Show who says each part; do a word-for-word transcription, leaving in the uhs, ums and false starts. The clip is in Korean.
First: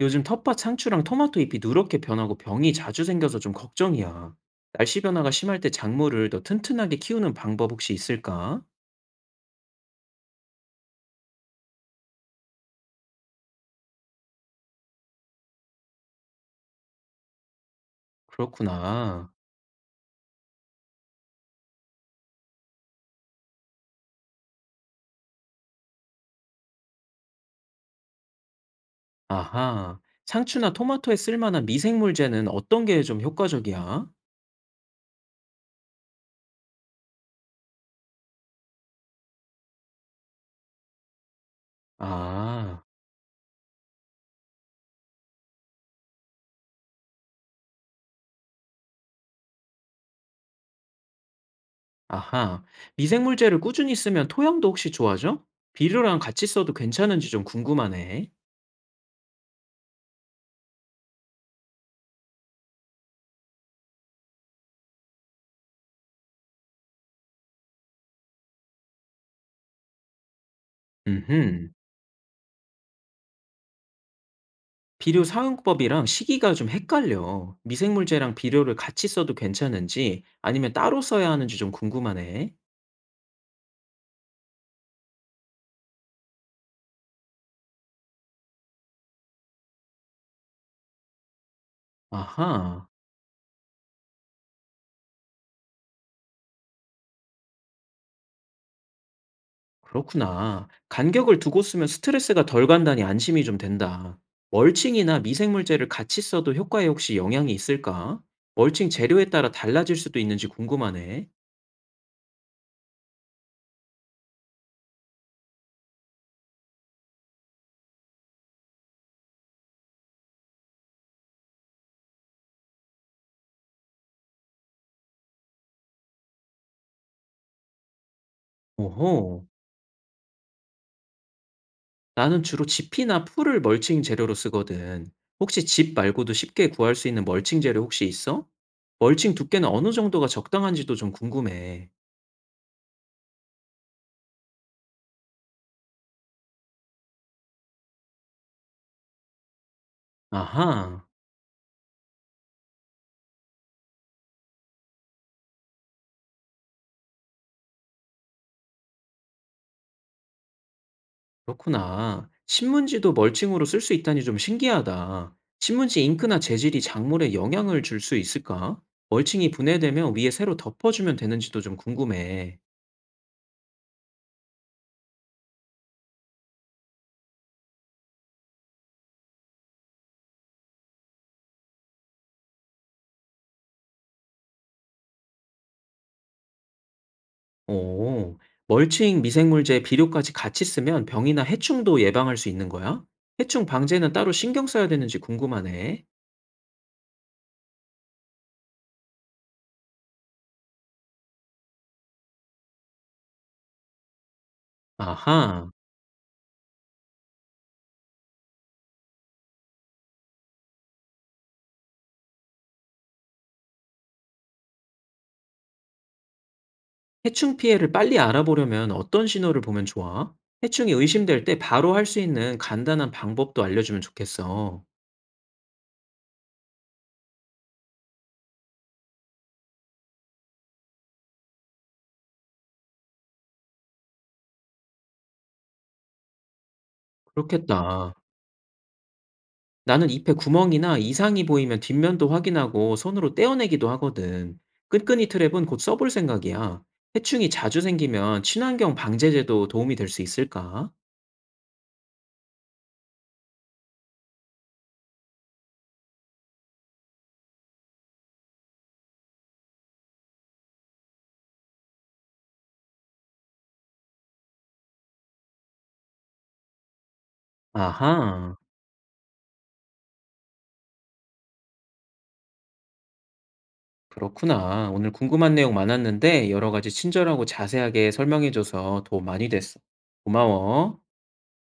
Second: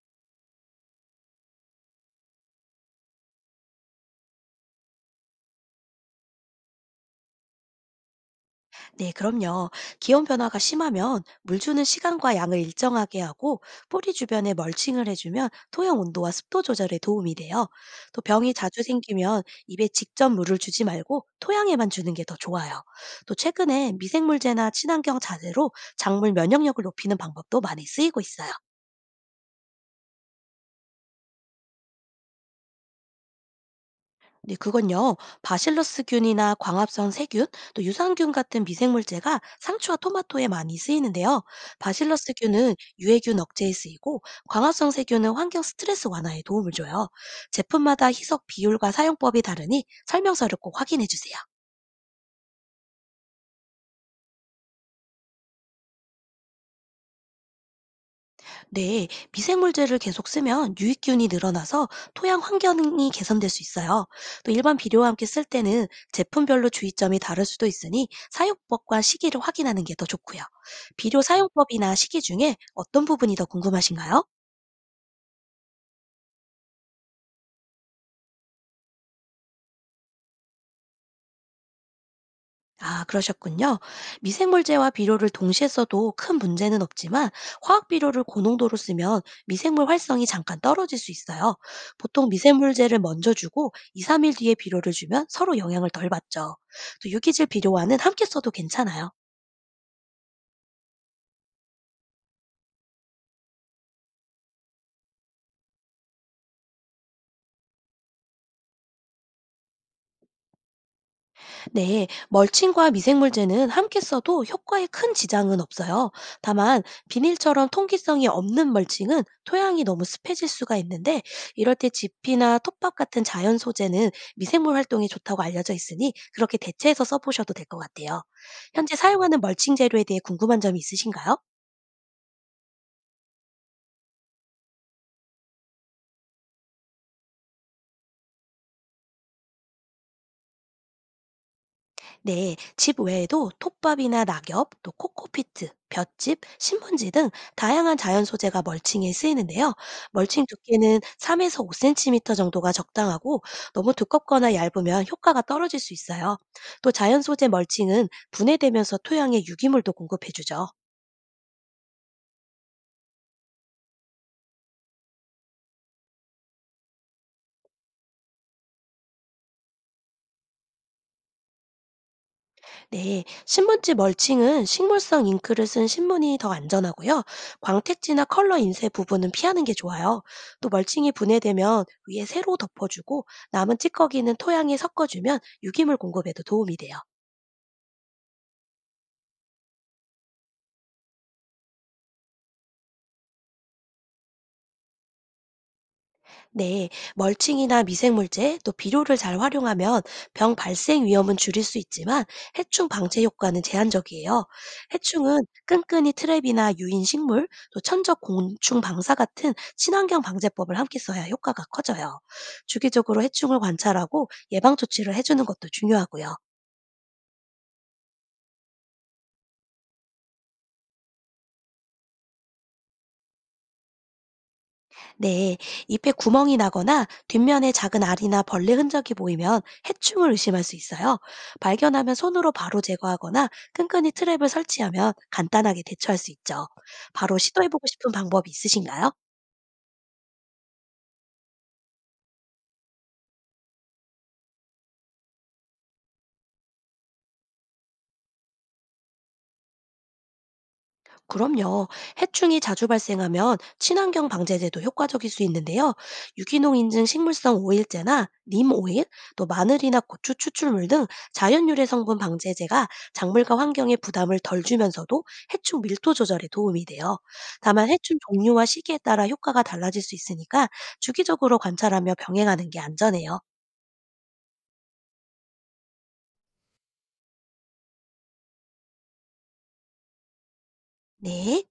Speaker 1: 요즘 텃밭 상추랑 토마토 잎이 누렇게 변하고 병이 자주 생겨서 좀 걱정이야. 날씨 변화가 심할 때 작물을 더 튼튼하게 키우는 방법 혹시 있을까?
Speaker 2: 네, 그럼요. 기온 변화가 심하면 물 주는 시간과 양을 일정하게 하고 뿌리 주변에 멀칭을 해주면 토양 온도와 습도 조절에 도움이 돼요. 또 병이 자주
Speaker 1: 그렇구나.
Speaker 2: 생기면 입에 직접 물을 주지 말고 토양에만 주는 게 더 좋아요. 또 최근에 미생물제나 친환경 자재로 작물 면역력을 높이는 방법도 많이 쓰이고 있어요.
Speaker 1: 아하. 상추나 토마토에 쓸만한 미생물제는 어떤 게 좀 효과적이야?
Speaker 2: 네, 그건요. 바실러스균이나 광합성 세균, 또 유산균 같은 미생물제가 상추와 토마토에 많이 쓰이는데요. 바실러스균은
Speaker 1: 아,
Speaker 2: 유해균 억제에 쓰이고, 광합성 세균은 환경 스트레스 완화에 도움을 줘요. 제품마다 희석 비율과 사용법이 다르니 설명서를 꼭 확인해 주세요.
Speaker 1: 아하. 미생물제를 꾸준히 쓰면 토양도 혹시 좋아져? 비료랑 같이 써도 괜찮은지 좀 궁금하네.
Speaker 2: 네, 미생물제를 계속 쓰면 유익균이 늘어나서 토양 환경이 개선될 수 있어요. 또 일반 비료와 함께 쓸 때는 제품별로 주의점이 다를 수도 있으니 사용법과 시기를 확인하는 게 더 좋고요. 비료
Speaker 1: 음흠.
Speaker 2: 사용법이나 시기 중에 어떤 부분이 더 궁금하신가요?
Speaker 1: 비료 사용법이랑 시기가 좀 헷갈려. 미생물제랑 비료를 같이 써도 괜찮은지 아니면 따로 써야 하는지 좀 궁금하네.
Speaker 2: 아, 그러셨군요. 미생물제와 비료를 동시에 써도 큰 문제는 없지만 화학 비료를 고농도로 쓰면 미생물 활성이 잠깐 떨어질 수 있어요. 보통
Speaker 1: 아하,
Speaker 2: 미생물제를 먼저 주고 이, 삼 일 뒤에 비료를 주면 서로 영향을 덜 받죠. 또 유기질 비료와는 함께 써도 괜찮아요.
Speaker 1: 그렇구나. 간격을 두고 쓰면 스트레스가 덜 간다니 안심이 좀 된다. 멀칭이나 미생물제를 같이 써도 효과에 혹시 영향이 있을까? 멀칭 재료에 따라 달라질 수도 있는지 궁금하네.
Speaker 2: 네, 멀칭과 미생물제는 함께 써도 효과에 큰 지장은 없어요. 다만 비닐처럼 통기성이 없는 멀칭은 토양이 너무 습해질 수가 있는데 이럴 때 지피나 톱밥 같은 자연 소재는 미생물 활동에 좋다고 알려져 있으니 그렇게 대체해서 써보셔도 될 것 같아요. 현재 사용하는
Speaker 1: 오호,
Speaker 2: 멀칭 재료에 대해 궁금한 점이 있으신가요?
Speaker 1: 나는 주로 집이나 풀을 멀칭 재료로 쓰거든. 혹시 집 말고도 쉽게 구할 수 있는 멀칭 재료 혹시 있어? 멀칭 두께는 어느 정도가 적당한지도 좀 궁금해.
Speaker 2: 네, 집 외에도 톱밥이나 낙엽, 또 코코피트, 볏짚, 신문지 등 다양한 자연 소재가 멀칭에 쓰이는데요. 멀칭 두께는
Speaker 1: 아하,
Speaker 2: 삼에서 오 센티미터 정도가 적당하고 너무 두껍거나 얇으면 효과가 떨어질 수 있어요. 또 자연 소재 멀칭은 분해되면서 토양에 유기물도 공급해주죠.
Speaker 1: 그렇구나. 신문지도 멀칭으로 쓸 수 있다니 좀 신기하다. 신문지 잉크나 재질이 작물에 영향을 줄 수 있을까? 멀칭이 분해되면 위에 새로 덮어주면 되는지도 좀 궁금해.
Speaker 2: 네, 신문지 멀칭은 식물성 잉크를 쓴 신문이 더 안전하고요. 광택지나 컬러 인쇄 부분은 피하는 게 좋아요. 또 멀칭이 분해되면 위에 새로 덮어주고 남은 찌꺼기는 토양에 섞어주면 유기물 공급에도 도움이 돼요.
Speaker 1: 오, 멀칭 미생물제 비료까지 같이 쓰면 병이나 해충도 예방할 수 있는 거야? 해충 방제는 따로 신경 써야 되는지 궁금하네.
Speaker 2: 네, 멀칭이나 미생물제 또 비료를 잘 활용하면 병 발생 위험은 줄일 수 있지만 해충 방제 효과는 제한적이에요. 해충은
Speaker 1: 아하.
Speaker 2: 끈끈이 트랩이나 유인 식물, 또 천적 곤충 방사 같은 친환경 방제법을 함께 써야 효과가 커져요. 주기적으로 해충을 관찰하고 예방 조치를 해주는 것도 중요하고요.
Speaker 1: 해충 피해를 빨리 알아보려면 어떤 신호를 보면 좋아? 해충이 의심될 때 바로 할 수 있는 간단한 방법도 알려주면 좋겠어.
Speaker 2: 네, 잎에 구멍이 나거나 뒷면에 작은 알이나 벌레 흔적이 보이면 해충을 의심할 수 있어요. 발견하면 손으로 바로 제거하거나 끈끈이 트랩을 설치하면 간단하게 대처할 수 있죠. 바로 시도해보고 싶은
Speaker 1: 그렇겠다.
Speaker 2: 방법이 있으신가요?
Speaker 1: 나는 잎에 구멍이나 이상이 보이면 뒷면도 확인하고 손으로 떼어내기도 하거든. 끈끈이 트랩은 곧 써볼 생각이야. 해충이 자주 생기면 친환경 방제제도 도움이 될 수 있을까?
Speaker 2: 그럼요. 해충이 자주 발생하면 친환경 방제제도 효과적일 수 있는데요. 유기농 인증 식물성 오일제나 님 오일, 또 마늘이나 고추 추출물 등 자연 유래 성분 방제제가 작물과 환경에 부담을 덜 주면서도 해충 밀도 조절에 도움이 돼요. 다만 해충
Speaker 1: 아하,
Speaker 2: 종류와 시기에 따라 효과가 달라질 수 있으니까 주기적으로 관찰하며 병행하는 게 안전해요.
Speaker 1: 그렇구나. 오늘 궁금한 내용 많았는데 여러 가지 친절하고 자세하게 설명해줘서 도움 많이 됐어. 고마워.
Speaker 2: 네.